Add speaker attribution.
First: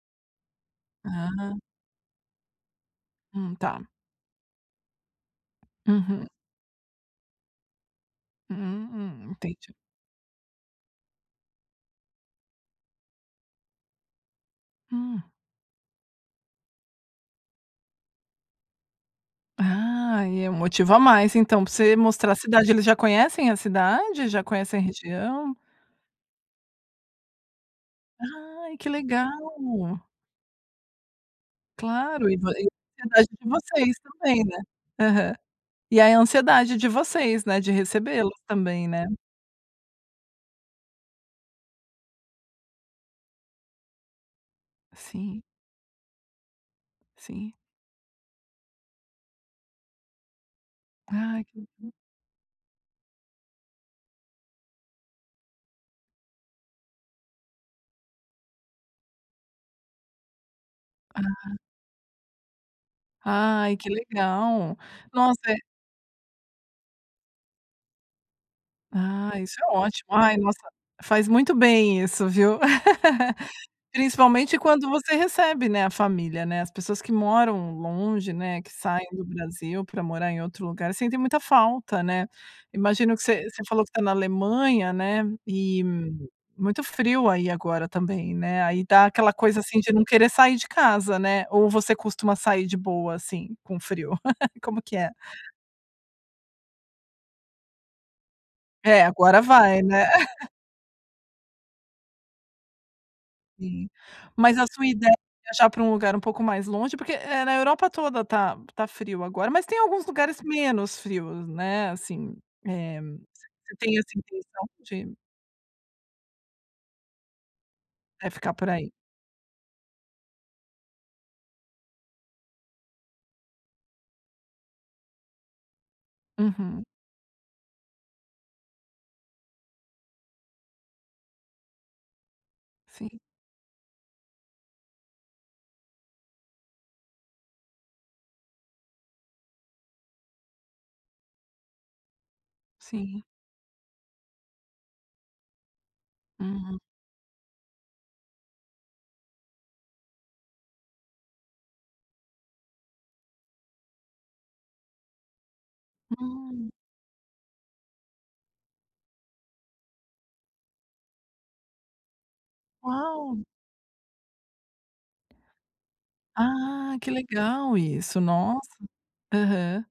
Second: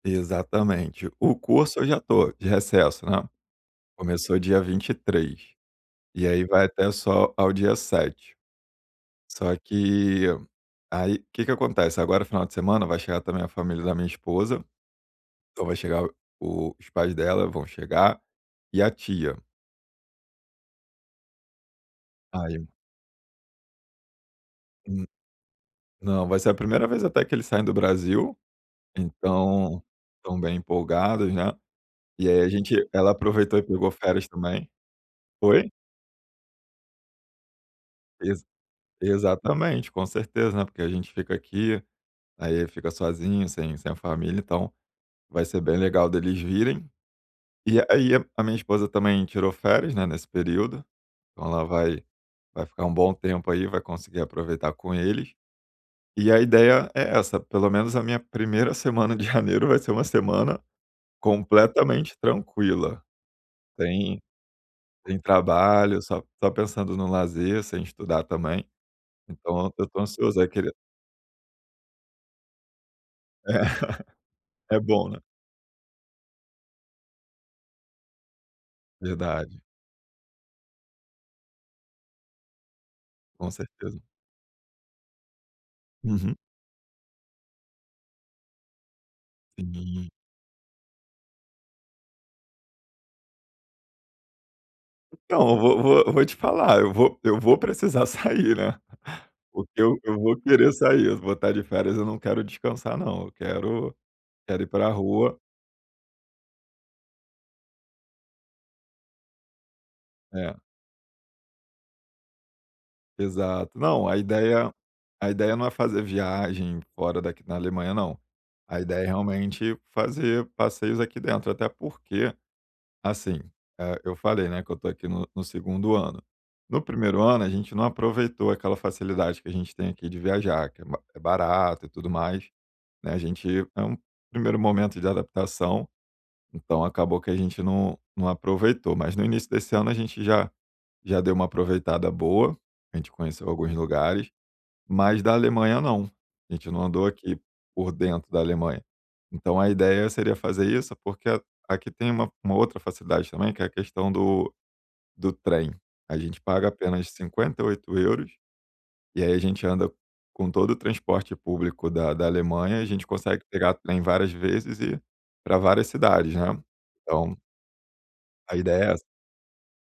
Speaker 1: Exatamente. O
Speaker 2: Ah.
Speaker 1: curso, eu já estou de recesso, né.
Speaker 2: Hum, tá.
Speaker 1: Começou dia 23, e
Speaker 2: Uhum.
Speaker 1: aí vai até só ao dia 7.
Speaker 2: Hum,
Speaker 1: Só
Speaker 2: entendi.
Speaker 1: que aí, que que acontece, agora final de semana, vai chegar também a família da minha esposa.
Speaker 2: Hum.
Speaker 1: Então vai chegar o os pais dela vão chegar, e a tia.
Speaker 2: Ah, e é motivo a mais, então, pra você mostrar a
Speaker 1: Ai.
Speaker 2: cidade. Eles já conhecem a cidade? Já conhecem a
Speaker 1: Hum.
Speaker 2: região?
Speaker 1: Não, vai ser a primeira vez até que eles saem do Brasil,
Speaker 2: Ai, que legal.
Speaker 1: então estão bem empolgados, né. E
Speaker 2: Claro, e
Speaker 1: aí a
Speaker 2: vo
Speaker 1: gente ela
Speaker 2: [unintelligible] de
Speaker 1: aproveitou e pegou
Speaker 2: vocês
Speaker 1: férias
Speaker 2: também, né.
Speaker 1: também.
Speaker 2: Aham.
Speaker 1: Oi?
Speaker 2: E aí a ansiedade de vocês, né, de recebê-los
Speaker 1: Ex
Speaker 2: também, né.
Speaker 1: exatamente. Com certeza, né, porque a gente fica aqui, aí fica sozinho, sem sem família, então
Speaker 2: Sim.
Speaker 1: vai ser bem legal deles virem.
Speaker 2: Sim.
Speaker 1: E aí a minha esposa também tirou férias, né, nesse período,
Speaker 2: Ai
Speaker 1: então ela vai vai ficar um bom tempo aí, vai conseguir aproveitar com eles. E a ideia é essa, pelo menos a minha 1ª semana de janeiro vai ser uma semana
Speaker 2: Ah.
Speaker 1: completamente tranquila.
Speaker 2: Ai, que
Speaker 1: Tem
Speaker 2: legal.
Speaker 1: tem
Speaker 2: Nossa, é
Speaker 1: trabalho, só p só pensando no lazer, sem estudar também.
Speaker 2: Ah, isso é
Speaker 1: Então, eu estou
Speaker 2: ótimo. Ai,
Speaker 1: ansioso a
Speaker 2: nossa,
Speaker 1: querer
Speaker 2: faz muito bem isso, viu.
Speaker 1: É.
Speaker 2: Principalmente
Speaker 1: É
Speaker 2: quando
Speaker 1: bom,
Speaker 2: você
Speaker 1: né.
Speaker 2: recebe, né, a família, né. As pessoas que moram longe, né, que saem
Speaker 1: Verdade.
Speaker 2: Brasil pra morar em outro lugar, sentem muita falta, né. Imagino que você
Speaker 1: Com
Speaker 2: você falou que
Speaker 1: certeza.
Speaker 2: está na Alemanha, né, e,
Speaker 1: Uhum.
Speaker 2: muito frio aí agora também, né, aí dá aquela coisa, assim, de não
Speaker 1: Hum.
Speaker 2: querer sair de casa, né, ou você costuma sair de boa, assim, com frio? Como que é?
Speaker 1: Então, eu vou vou vou te falar, eu vou eu vou precisar sair, né,
Speaker 2: É agora vai,
Speaker 1: porque eu
Speaker 2: né.
Speaker 1: eu vou querer sair. Vou tá de férias, eu não quero descansar não, eu
Speaker 2: Sim.
Speaker 1: quero
Speaker 2: Mas
Speaker 1: quero
Speaker 2: a
Speaker 1: ir
Speaker 2: sua
Speaker 1: pra
Speaker 2: ideia
Speaker 1: rua.
Speaker 2: viajar pra um lugar um pouco mais longe, porque, eh, na Europa toda tá tá frio agora, mas tem alguns lugares
Speaker 1: É.
Speaker 2: menos frios, né, assim, eh, você
Speaker 1: Exato.
Speaker 2: tem
Speaker 1: Não,
Speaker 2: essa
Speaker 1: a
Speaker 2: intenção
Speaker 1: ideia
Speaker 2: de
Speaker 1: a ideia não é fazer viagem fora daqui na Alemanha não,
Speaker 2: É ficar por
Speaker 1: a
Speaker 2: aí.
Speaker 1: ideia é realmente fazer passeios aqui dentro, até porque, assim, eh, eu falei, né, que eu estou aqui no no 2º ano. No
Speaker 2: Uhum.
Speaker 1: 1º ano, a gente não aproveitou aquela facilidade que a gente tem aqui de viajar, que é b é barato, e tudo mais, né, a
Speaker 2: Sim.
Speaker 1: gente é um primeiro momento de adaptação, então acabou que a gente não não aproveitou, mas no início desse ano a gente já já deu um aproveitada boa, a gente
Speaker 2: Sim.
Speaker 1: conheceu alguns lugares, mas da Alemanha não, a gente
Speaker 2: Uhum.
Speaker 1: não andou aqui por dentro da Alemanha. Então a ideia seria fazer isso, porque a aqui tem uma uma outra facilidade também, que é a questão do do trem. A gente paga
Speaker 2: Hum.
Speaker 1: apenas 58 €, e aí a gente anda com todo o transporte público da da Alemanha, a gente
Speaker 2: Uau.
Speaker 1: consegue pegar trem várias vezes e pra várias cidades, né,
Speaker 2: Ah, que
Speaker 1: então
Speaker 2: legal isso,
Speaker 1: a
Speaker 2: nossa.
Speaker 1: ideia é essa.
Speaker 2: Aham.